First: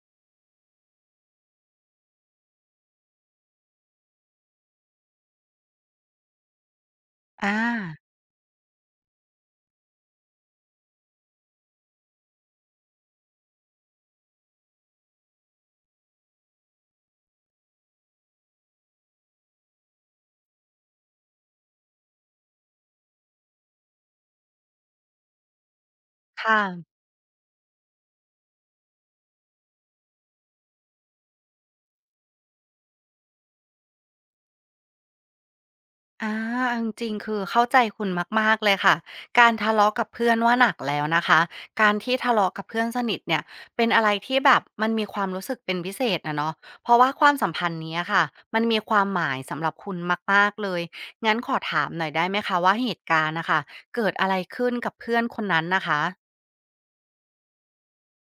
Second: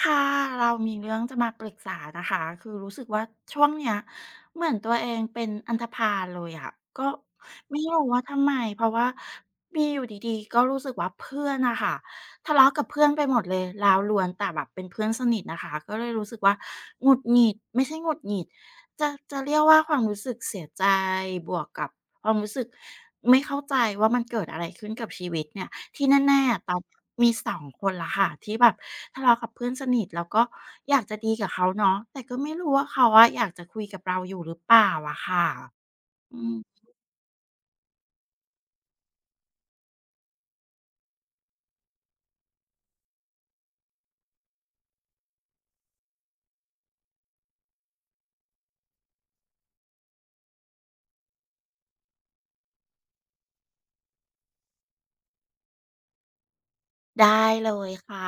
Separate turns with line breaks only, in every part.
ค่ะเรามีเรื่องจะมาปรึกษานะคะคือรู้สึกว่าช่วงเนี้ยเหมือนตัวเองเป็นอันธพาลเลยอะก็
อา
ไม่รู้ว่าทำไมเพราะว่ามีอยู่ดีๆก็รู้สึกว่าเพื่อนน่ะค่ะทะเลาะกับเพื่อนไปหมดเลยแล้วล้วนแต่แบบเป็นเพื่อนสนิทนะคะก็เลยรู้สึกว่าหงุดหงิดไม่ใช่หงุดหงิดจะเรียกว่าความรู้สึกเสียใจบวกกับความรู้สึกไม่เข้าใจว่ามันเกิดอะไรขึ้นกับชีวิตเนี่ย ที่แน่
ค่ะ
ๆตอนมี2คนละค่ะที่แบบทะเลาะกับเพื่อนสนิทแล้วก็อยากจะดีกับเขาเนาะแต่ก็ไม่รู้ว่าเขาอะอยากจะคุยกับเราอยู่หรือเปล่าอะค่ะ
อา
อื
เอา
ม
จริงๆคือเข้าใจคุณมากๆ เลยค่ะ การทะเลาะกับเพื่อนว่าหนักแล้วนะคะ การที่ทะเลาะกับเพื่อนสนิทเนี่ย เป็นอะไรที่แบบมันมีความรู้สึกเป็นพิเศษอะเนาะเพราะว่าความสัมพันธ์นี้อะค่ะมันมีความหมายสำหรับคุณมากๆเลย งั้นขอถามหน่อยได้ไหมคะว่าเหตุการณ์น่ะค่ะเกิดอะไรขึ้นกับเพื่อนคนนั้นน่ะคะ
ได้เลยค่ะ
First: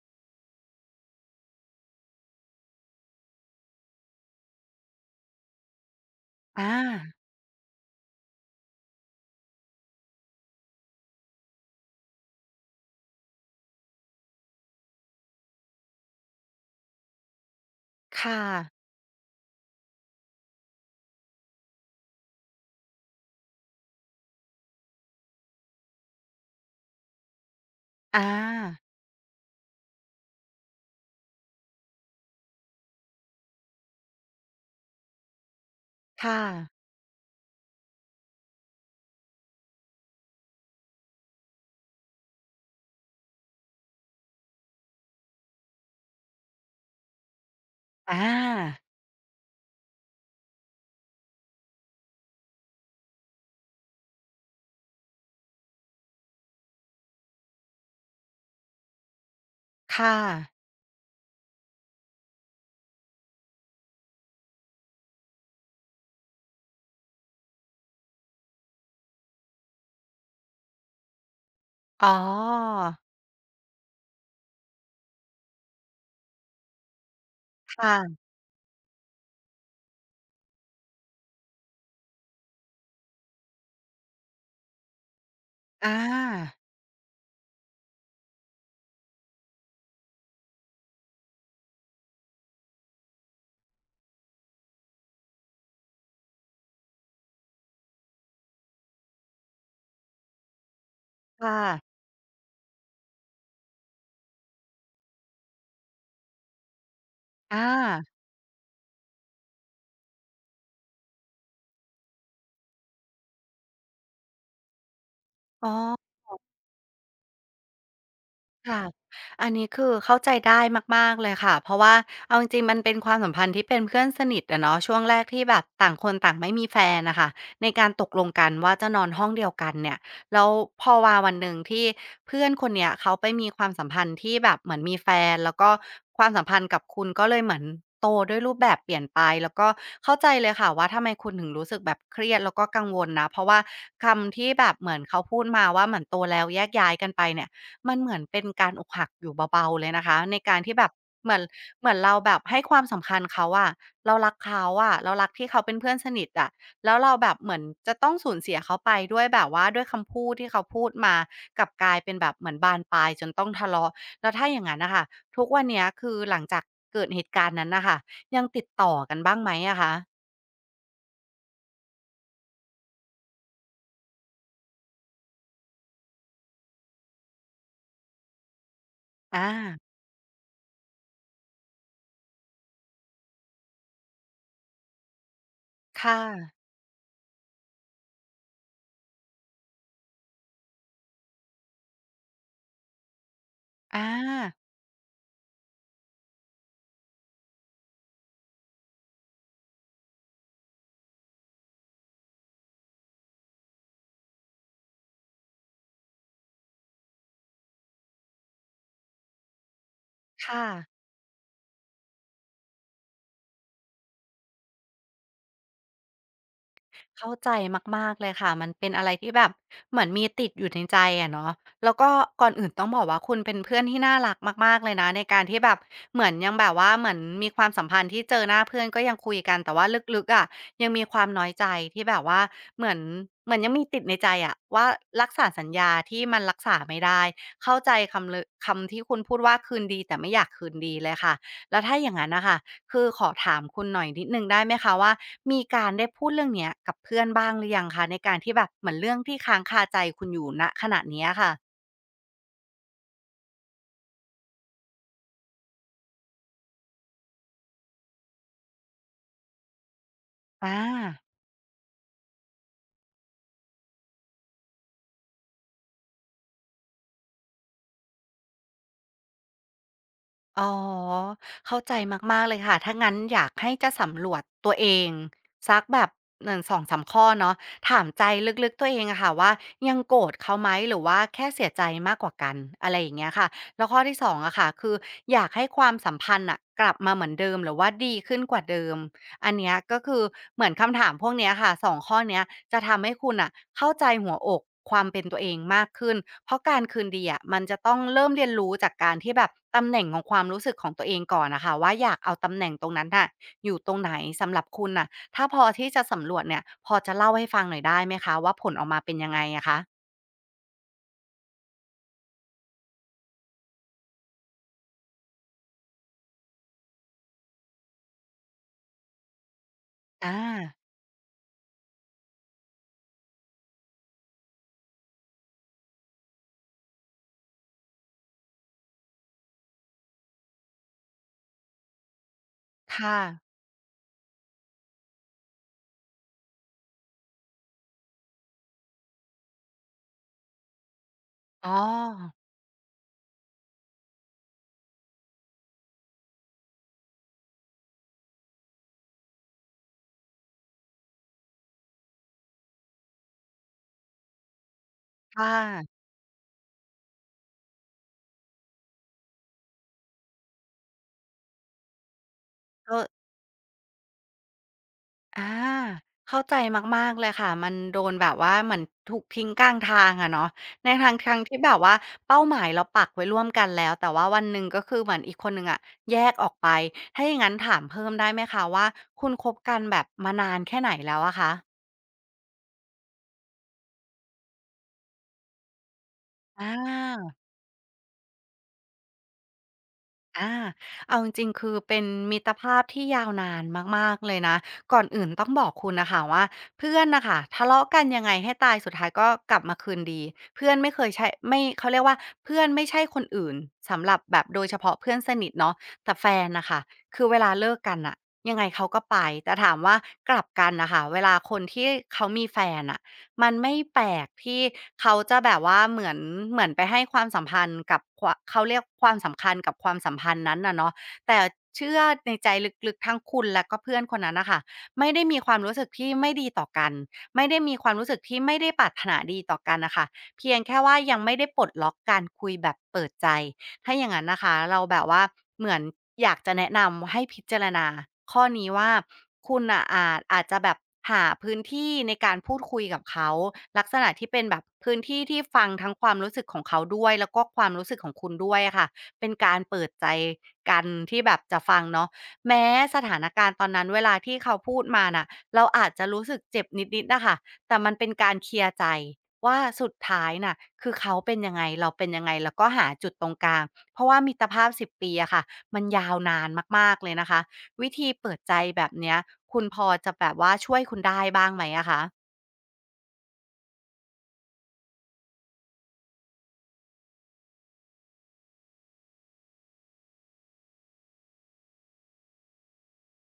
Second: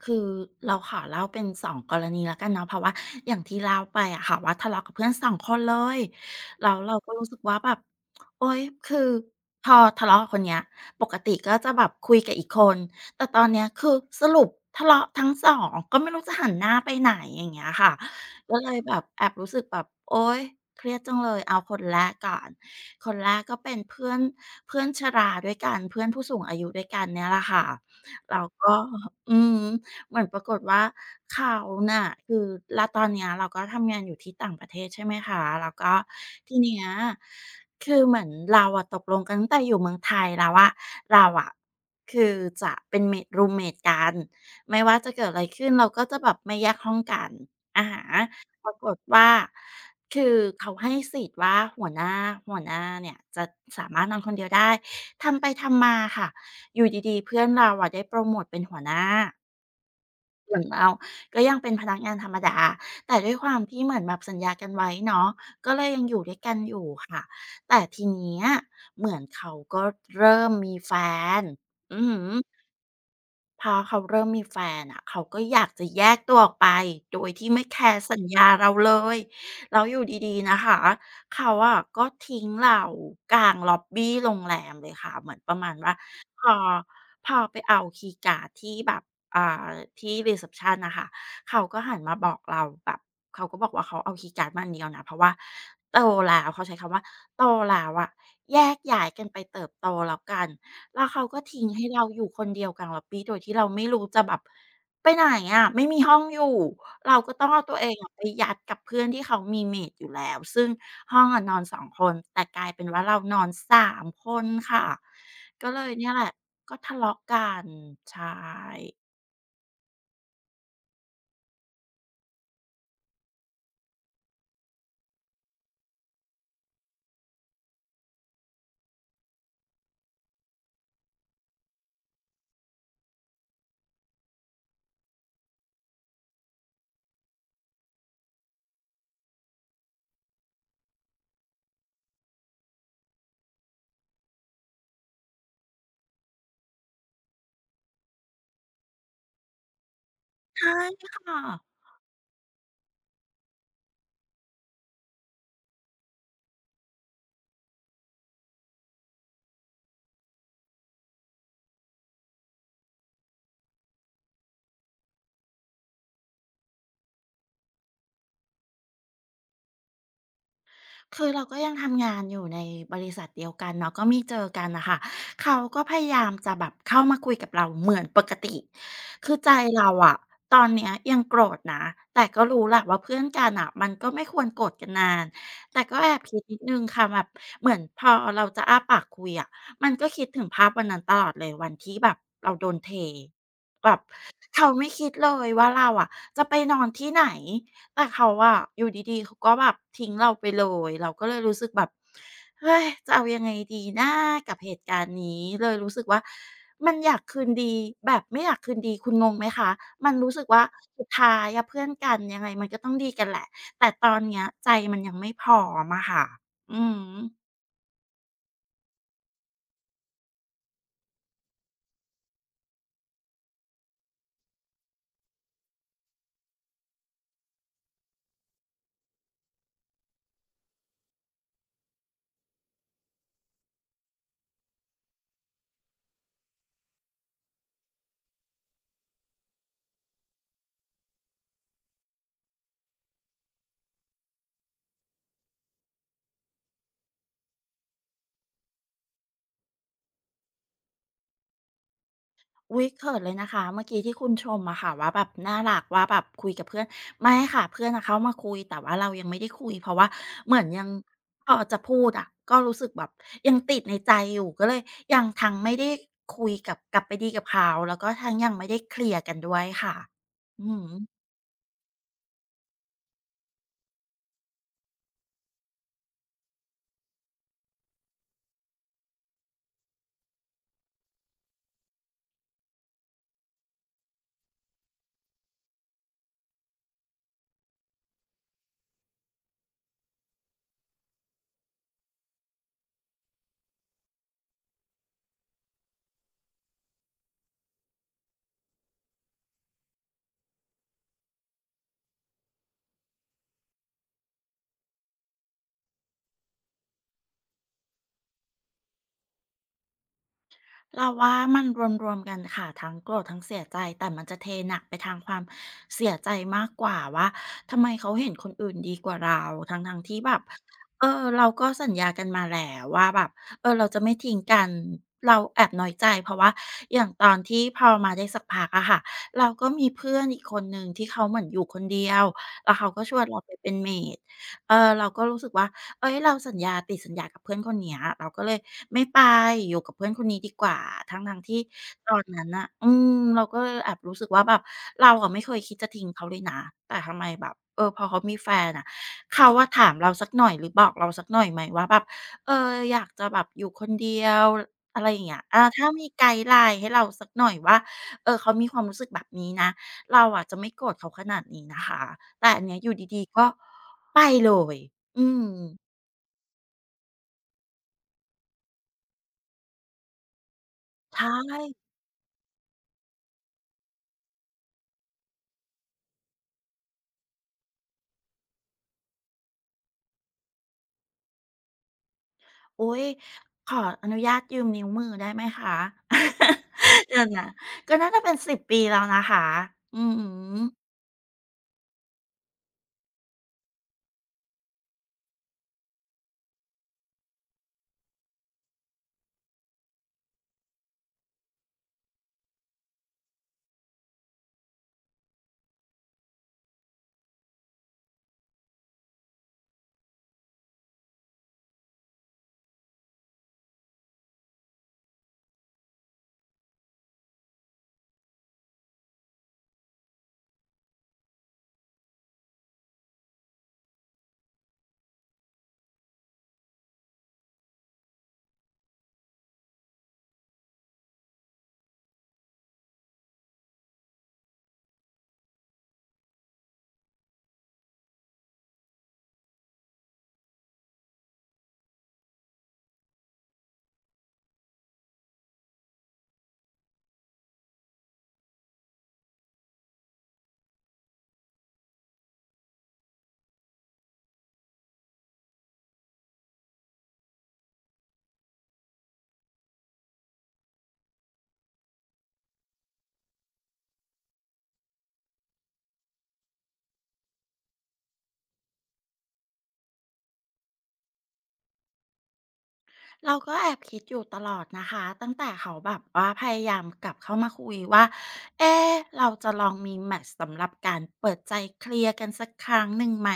คือเราขอเล่าเป็นสองกรณีแล้วกันเนาะเพราะว่าอย่างที่เล่าไปอะค่ะว่าทะเลาะกับเพื่อนสองคนเลยแล้
อา
วเราก็รู้สึกว่าแบบโอ๊ยคือพอทะเลาะกับคนเนี้ยปกติก็จะแบบคุยกับอีกคนแต่ตอนเนี้ยคือสรุปทะเลาะทั้งสองก็ไม่รู้จะหันหน้าไปไหนอย่างเงี้ยค่ะ
ค่ะ
ก็เลยแบบแอบรู้สึกแบบโอ๊ยเครียดจังเลยเอาคนแรกก่อนคนแรกก็เป็นเพื่อนเพื่อนชราด้วยกันเพื่อนผู้สูงอายุด้วยกันเนี่ยแหละค่ะ
อา
เราก็อืมเหมือนปรากฏว่าเขาน่ะคือแล้วตอนเนี้ยเราก็ทำงานอยู่ที่ต่างประเทศใช่ไหมคะแล้วก็
ค่ะ
ทีเนี้ยคือเหมือนเราอะตกลงกันตั้งแต่อยู่เมืองไทยแล้วว่าเราอะคือจะเป็นเมตรูมเมตกันไม่ว่าจะเกิดอะไรขึ้นเราก็จะแบบไม่แยกห้องกันอะฮะ
อ
ปรา
า
กฏว่าคือเขาให้สิทธิ์ว่าหัวหน้าหัวหน้าเนี่ยจะสามารถนอนคนเดียวได้ทำไปทำมาค่ะ อยู่ดีๆเพื่อนเราอะได้โปรโมตเป็นหัวหน้า
ค่ะ
ส่วนเราก็ยังเป็นพนักงานธรรมดาแต่ด้วยความที่เหมือนแบบสัญญากันไว้เนาะก็เลยยังอยู่ด้วยกันอยู่ค่ะแต่ทีเนี้ยเหมือนเขาก็เริ่มมีแฟนอือ
อ๋อ
หือ พอเขาเริ่มมีแฟนอะเขาก็อยากจะแยกตัวออกไปโดยที่ไม่แคร์สั
ค่ะ
ญญาเราเลยแล้วอยู่ดีๆนะคะเขาอะก็ทิ้งเรากลางล็อบบีโรงแรมเลยค่ะเหมือนประมาณว่า
อา
พอพอไปเอาคีย์การ์ดที่แบบอ่าที่รีเซปชันนะคะเขาก็หันมาบอกเราแบบเขาก็บอกว่าเขาเอาคีย์การ์ดมาอันเดียวนะเพราะว่าโตแล้วเขาใช้คำว่าโตแล้วอะแยกย้ายกันไปเติบโตแล้วกัน แล้วเขาก็
ค่ะ
ทิ้งให้เราอยู่คนเดียวกลางล็อบบีโดยที่เราไม่รู้จะแบบไปไหนอะไม่มีห้องอยู่เราก็ต้องเอาตัวเอง
อา
อะไปยัดกับเพื่อนที่เขามีเมตอยู่แล้วซึ่งห้องอะนอนสองคนแต่กลายเป็นว่าเรานอนสามคนค่ะก็
อ๋อ
เลยเนี่ยแหละก็ทะเลาะกันใช
ค่ะ
่
อันนี้คือเข้าใจได้มากๆเลยค่ะ เพราะว่าเอาจริงๆมันเป็นความสัมพันธ์ที่เป็นเพื่อนสนิทอะเนาะช่วงแรกที่แบบต่างคนต่างไม่มีแฟนน่ะค่ะในการตกลงกันว่าจะนอนห้องเดียวกันเนี่ยแล้วพอมาวันหนึ่งที่เพื่อนคนเนี้ยเขาไปมีความสัมพันธ์ที่แบบเหมือนมีแฟนแล้วก็ความสัมพันธ์กับคุณก็เลยเหมือนโตด้วยรูปแบบเปลี่ยนไปแล้วก็เข้าใจเลยค่ะว่าทำไมคุณถึงรู้สึกแบบเครียดแล้วก็กังวลนะเพราะว่าคำที่แบบเหมือนเขาพูดมาว่าเหมือนโตแล้วแยกย้ายกันไปเนี่ย มันเหมือนเป็นการอกหักอยู่เบาๆเลยนะคะในการ
ใช่
ที่แบบเห
ค่ะ
มือนเราแบบให้ความสำคัญเขาอะเรารักเขาอะเรารักที่เขาเป็นเพื่อนสนิทอะแล้วเราแบบเหมือนจะต้องสูญเสียเขาไปด้วยแบบว่าด้วยคำพูดที่เขาพูดมากลับกลายเป็นแบบเหมือนบานปลายจนต้องทะเลาะแล้วถ้าอย่างงั้นน่ะค่ะทุกวันเนี้ยคือหลังจากเกิดเหตุการณ์นั้นน่ะค่ะยังติดต่อกันบ้างไหมอะคะ
คือเราก็ยังทำงานอยู่ในบริษัทเดียวกันเนาะก็มีเจอกันนะค่ะเขาก็พยายามจะแบบเข้ามาคุยกับเราเหมือนปกติคือ
อา
ใจเราอะตอนเนี้ยยังโกรธนะแต่ก็รู้แหละว่าเพื่อนกันอะมันก็ไม่ควรโกรธกันนานแต่ก็แอ
ค่ะ
บคิดนิดนึงค่ะแบบเหมือนพอเราจะอ้าปากคุยอะมันก็คิดถึงภาพวันนั้นตลอดเลยวันที่แบบเราโดนเท แบ
อ
บ
า
เขาไม่คิดเลยว่าเราอะจะไปนอนที่ไหน แต่เขาอะอยู่ดีๆเขาก็แบบทิ้งเราไปเลย เราก็เลยรู้สึกแบบเฮ้ยจะเอายังไงดีนะกับเหตุการณ์นี้เลยรู้สึกว่ามันอยากคืนดีแบบไม่อยากคืนดีคุณงงไหมคะมันรู้สึกว่า
ค่ะ
สุดท้ายอะเพื่อนกันยังไงมันก็ต้องดีกันแหละแต่ตอนเนี้ยใจมันยังไม่พร้อมอะค่ะอื
เข้าใจ
ม
มากๆเลยค่ะมันเป็นอะไรที่แบบเหมือนมีติดอยู่ในใจอะเนาะแล้วก็ก่อนอื่นต้องบอกว่าคุณเป็นเพื่อนที่น่ารักมากๆเลยนะในการที่แบบเหมือนยังแบบว่าเหมือนมีความสัมพันธ์ที่เจอหน้าเพื่อนก็ยังคุยกันแต่ว่าลึกๆอะยังมีความน้อยใจที่แบบว่าเหมือนยังมีติดในใจอะว่ารักษาสัญญาที่มันรักษาไม่ได้เข้าใจคำที่คุณพูดว่าคืนดีแต่ไม่อยากคืนดีเลยค่ะแล้วถ้าอย่างงั้นน่ะค่ะ คือขอถามคุณหน่อยนิดนึงได้ไหมคะว่ามีการได้พูดเรื่องเนี้ยกับเพื่อนบ้างหรือยังคะในการที่แบบเหมือนเรื่องที่ค้างคาใจคุณอยู่ณขณะเนี้ยค่ะ
อุ๊ยเขินเลยนะคะเมื่อกี้ที่คุณชมอะค่ะว่าแบบน่ารักว่าแบบคุยกับเพื่อนไม่ค่ะเพื่อนอะเข้ามาคุยแต่ว่าเรายังไม่ได้คุยเพราะว่าเหมือน
อา
ยังพอจะพูดอะก็รู้สึกแบบยังติดในใจอยู่ก็เลยยังทั้งไม่ได้คุยกับกลับไปดีกับเขาแล้วก็ทั้งยังไม่ได้เคลียร์กันด้วยค่ะอื
อ๋อ
อฮึ
เข้าใจมากๆเลยค่ะถ้างั้นอยากให้จะสำรวจตัวเองสักแบบหนึ่งสองสามข้อเนาะถามใจลึกๆตัวเองอะค่ะว่ายังโกรธเขาไหมหรือว่าแค่เสียใจมากกว่ากันอะไรอย่างเงี้ยค่ะแล้วข้อที่สองอะค่ะคืออยากให้ความสัมพันธ์อ่ะกลับมาเหมือนเดิมหรือว่าดีขึ้นกว่าเดิม อันเนี้ยก็คือเหมือนคำถามพวกเนี้ยค่ะสองข้อเนี้ยจะทำให้คุณอ่ะเข้าใจหัวอกความเป็นตัวเองมากขึ้นเพราะการคืนดีอะมันจะต้องเริ่มเรียนรู้จากการที่แบบตำแหน่งของความรู้สึกของตัวเองก่อนนะคะว่าอยากเอาตำแหน่งตรงนั้นน่ะอยู่ตรงไหนสำหรับคุณน่ะถ้าพอที่จะสำรวจเนี่ยพอจะเล่าให้ฟังหน่อยได้ไหมคะว่าผลออกมาเป็นยังไงอะคะ
เราว่ามันรวมๆกันค่ะทั้งโกรธทั้งเสียใจแต่มันจะเทหนักไปทางความเสียใจมากกว่าว่าทำไมเขาเห็นคนอื่นดีกว่าเราทั้งๆที่แบ
อา
บเออเราก็สัญญากันมาแล้วว่าแบบเราจะไม่ทิ้งกันเราแอบน้อยใจเพราะว่าอย่างตอนที่พอมาได้สักพักอะค่ะเราก็มีเพื่อนอีกคนหนึ่งที่เขาเหมือนอยู่คนเดียวแล้วเขาก็ช
ค่ะ
วนเราไปเป็นเมดเออเราก็รู้สึกว่า เอ้ยเราสัญญากับเพื่อนคนเนี้ยเราก็เลยไม่ไปอยู่กับเพื่อนคนนี้ดีกว่าทั้งๆที่
อ๋
ตอน
อ
นั้นน่ะเราก็เลยแอบรู้สึกว่าแบบเราอะไม่เคยคิดจะทิ้งเขาเลยนะแต่ทำไมแบบพอเขามีแฟนอะเขาอะถามเราสักหน่อยหรือบอกเราสักหน่อยไหมว่าแบบเอออยากจะแบบอยู่คนเดียวอะไรอย่างเงี้ย
ค่
ถ้า
ะ
มีไกด์ไลน์ให้เราสักหน่อยว่าเขามีความรู้สึกแบบนี้นะเราอะจะไม่โกรธเขาขนาดนี้นะคะแต่อันเนี้ยอ
เอ
ยู่
อ
ดีๆก็ไปเลยอื
อา
ม
เข้าใจมากๆเลยค่ะมันโดนแบบว่าเหมือนถูกทิ้งกลางทางอะเนาะใน
ใช่
ทางที่แบบว่าเป้าหมายเราปักไว้ร่วมกันแล้วแต่ว่าวันหนึ่งก็คือเหมือนอีกคนหนึ่งอะแยกออกไปถ้าอย่างงั้นถามเพิ่มได้ไหมคะว่าคุณคบกันแบบมานานแค่ไหนแล้วอะคะ
อุ๊ยขออนุญาตยืมนิ้วมือได้ไหมคะ
อ
เดี๋ยว
า
นะก็น่าจะเป็น10 ปีแล้วนะคะอือฮึ
อาเอาจริงๆคือเป็นมิตรภาพที่ยาวนานมากๆเลยนะก่อนอื่นต้องบอกคุณน่ะค่ะว่าเพื่อนน่ะค่ะทะเลาะกันยังไงให้ตายสุดท้ายก็กลับมาคืนดีเพื่อนไม่เคยใช่ไม่เขาเรียกว่าเพื่อนไม่ใช่คนอื่นสำหรับแบบโดยเฉพาะเพื่อนสนิทเนาะแต่แฟนน่ะค่ะคือเวลาเลิกกันน่ะยังไงเขาก็ไปแต่ถามว่ากลับกันน่ะค่ะเวลาคนที่เขามีแฟนอะ มันไม่แปลกที่เขาจะแบบว่าเหมือนไปให้ความสัมพันธ์กับควะเขาเรียกความสำคัญกับความสัมพันธ์นั้นน่ะเนาะแต่เชื่อในใจลึกๆทั้งคุณและก็เพื่อนคนนั้นน่ะค่ะไม่ได้มีความรู้สึกที่ไม่ดีต่อกันไม่ได้มีความรู้สึกที่ไม่ได้ปรารถนาดีต่อกันน่ะค่ะเพียงแค่ว่ายังไม่ได้ปลดล็อกการคุยแบบเปิดใจ ถ้าอย่างงั้นนะคะเราแบบว่าเหมือนอยากจะแนะนำให้พิจารณาข้อนี้ว่าคุณน่ะอาจจะแบบหาพื้นที่ในการพูดคุยกับเขาลักษณะที่เป็นแบบพื้นที่ที่ฟังทั้งความรู้สึกของเขาด้วยแล้วก็ความรู้สึกของคุณด้วยอะค่ะเป็นการเปิดใจกันที่แบบจะฟังเนาะแม้สถานการณ์ตอนนั้นเวลาที่เขาพูดมาน่ะเราอาจจะรู้สึกเจ็บนิดๆนะคะแต่มันเป็นการเคลียร์ใจ ว่าสุดท้ายน่ะคือเขาเป็นยังไงเราเป็นยังไงแล้วก็หาจุดตรงกลางเพราะว่ามิตรภาพ10 ปีอะค่ะมันยาวนานมากๆเลยนะคะวิธีเปิดใจแบบเนี้ยคุณพอจะแบบว่าช่วยคุณได้บ้างไหมอะคะ
เราก็แอบคิดอยู่ตลอดนะคะตั้งแต่เขาแบบว่าพยายามกลับเข้ามาคุยว่าเอ๊ะเราจะลองมีแมตช์สำหรับการเปิดใจเคลียร์กันสักครั้งหนึ่งไหม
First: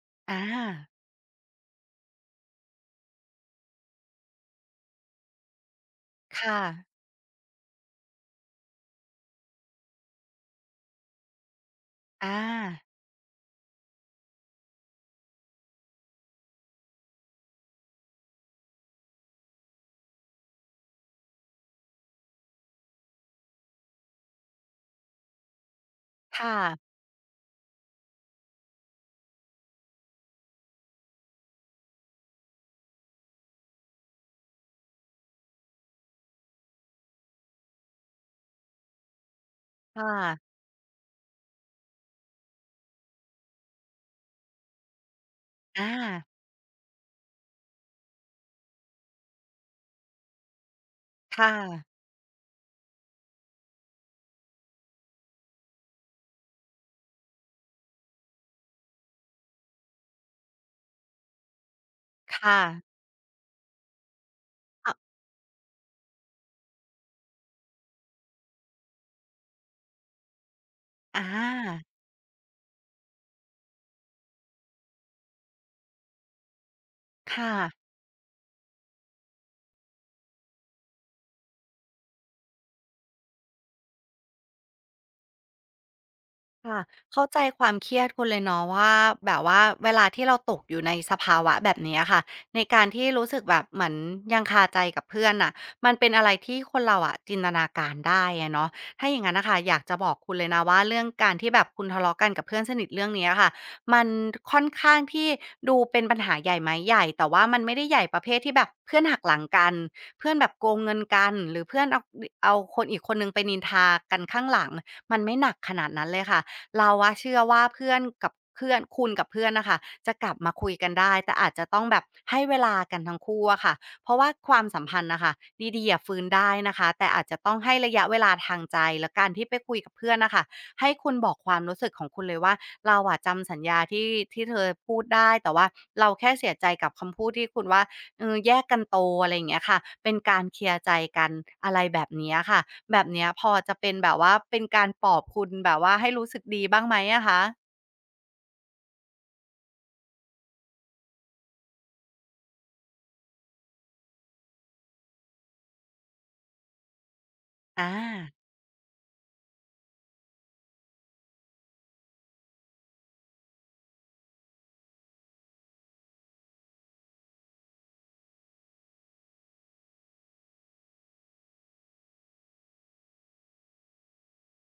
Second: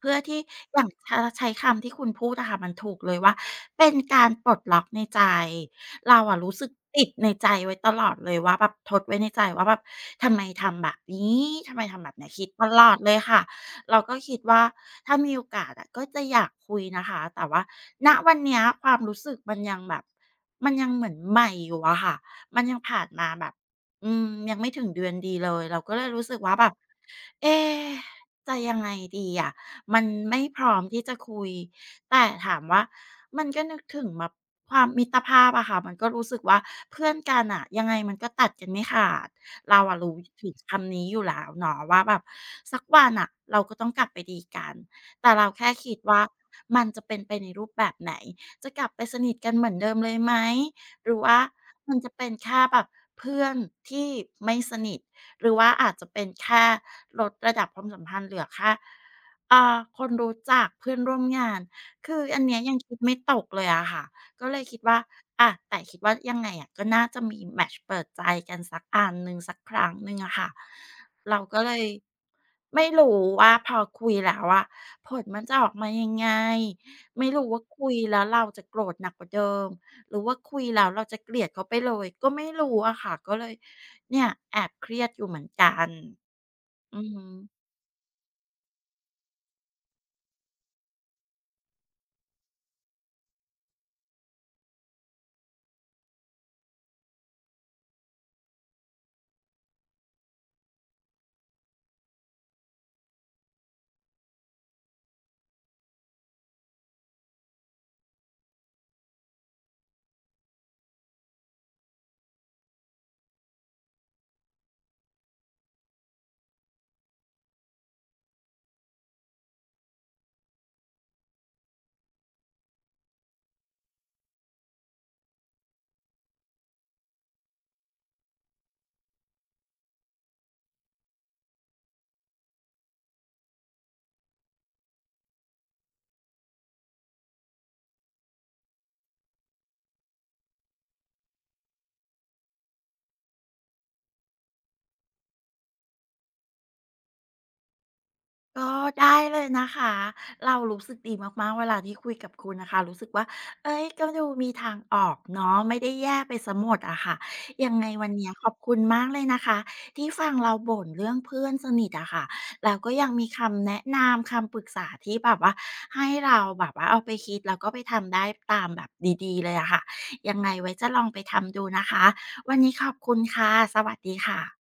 เพื่อ
อ
ที่อย่าง
า
ถ้าใช้คำที่คุณพูดอะค่ะมันถูกเลยว่าเป็นการปลดล็อกในใจเราอะรู้
ค่ะ
สึกติดในใจไว้ตลอดเลยว่าแบบทดไว้ในใจว่าแบบทำไมทำแบบนี้ทำไมทำแบบเนี้ย
อา
คิดตลอดเลยค่ะ เราก็คิดว่าถ้ามีโอกาสอะก็จะอยากคุยนะคะแต่ว่าณวันเนี้ยความรู้สึกมันยังแบบมันยังเหมือนใหม่อยู่อะค่ะมันยังผ่านมาแบบยังไม่ถึงเดือนดีเลยเราก็เลยรู้สึกว่า
ค่ะ
แบบเอ๊จะยังไงดีอะมันไม่พร้อมที่จะคุยแต่ถามว่ามันก็นึกถึงแบบความมิตรภาพอะค่ะมันก็รู้สึกว่าเพื่อนกันน่ะยังไงมันก็ตัดกันไม่ขาด เราอะ
ค่ะ
รู้ถึงคำนี้อยู่แล้วเนาะว่าแบบสักวันอะเราก็ต้องกลับไปดีกันแต่เราแค่
อา
คิดว่ามันจะเป็นไปในรูปแบบไหนจะกลับไปสนิทกันเหมือนเดิมเลยไหมหรือว่า
ค่ะ
มันจะเป็นแค่แบบเพื่อนที่ไม่สนิทหรือว่าอาจจะเป็นแค่ลดระดับความสัมพันธ์เหลือแค่คนรู้จักเพื่อนร่วมงานคืออันเนี้
ค่ะ
ยยังคิดไม่ตกเลยอะค่ะ ก็เลยคิดว่า
อ
อะแต่คิดว่ายังไงอะก็น่าจะมีแมตช์เปิดใจกันสักอันหนึ่งสักครั้งหนึ่งอะค่ะ
อา
เราก็เลยไม่รู้ว่าพอคุยแล้วอะผลมันจะออกมายังไงไม่รู้
ค่ะ
ว่าคุยแล้วเราจะโกรธหนักกว่าเดิมหรือว่าคุยแล้วเราจะเกลียดเขาไปเลยก็ไม่รู้อะค่ะก็เลยเนี่ยแอบเครียดอยู่เหมือนกัน
ค่ะ
อือฮึ
เข้าใจความเครียดคุณเลยเนาะว่าแบบว่าเวลาที่เราตกอยู่ในสภาวะแบบนี้อะค่ะในการที่รู้สึกแบบเหมือนยังคาใจกับเพื่อนน่ะมันเป็นอะไรที่คนเราอะจินตนาการได้อะเนาะถ้าอย่างนั้นน่ะค่ะอยากจะบอกคุณเลยนะว่าเรื่องการที่แบบคุณทะเลาะกันกับเพื่อนสนิทเรื่องนี้อะค่ะมันค่อนข้างที่ดูเป็นปัญหาใหญ่ไหมใหญ่แต่ว่ามันไม่ได้ใหญ่ประเภทที่แบบเพื่อนหักหลังกันเพื่อนแบบโกงเงินกันหรือเพื่อนเอาคนอีกคนหนึ่งไปนินทากันข้างหลังมันไม่หนักขนาดนั้นเลยค่ะ เราอะเชื่อว่าเพื่อนกับเพื่อนคุณกับเพื่อนนะคะจะกลับมาคุยกันได้แต่อาจจะต้องแบบให้เวลากันทั้งคู่อะค่ะเพราะว่าความสัมพันธ์นะคะดีๆอะฟื้นได้นะคะแต่อาจจะต้องให้ระยะเวลาทางใจและการที่ไปคุยกับเพื่อนนะคะให้คุณบอกความรู้สึกของคุณเลยว่าเราอะจำสัญญาที่เธอพูดได้แต่ว่าเราแค่เสียใจกับคำพูดที่คุณว่า เออแยกกันโตอะไรอย่างเงี้ยค่ะ เป็นการเคลียร์ใจกันอะไรแบบเนี้ยค่ะ แบบเนี้ยพอจะเป็นแบบว่าเป็นการปลอบคุณแบบว่าให้รู้สึกดีบ้างไหมอะคะ
ก็ได้เลยนะคะเรารู้สึกดีมากๆเวลาที่คุยกับคุณนะคะรู้สึกว่าเอ้ยก็ดูมีทางออกเนาะไม่ได้แย่ไปสมหมดอะค่ะยัง
อ
ไงวันเนี้ย
า
ขอบคุณมากเลยนะคะที่ฟังเราบ่นเรื่องเพื่อนสนิทอะค่ะแล้วก็ยังมีคำแนะนำคำปรึกษาที่แบบว่าให้เราแบบว่าเอาไปคิดแล้วก็ไปทำได้ตามแบบดีๆเลยอะค่ะยังไงไว้จะลองไปทำดูนะคะวันนี้ขอบคุณค่ะสวัสดีค่ะ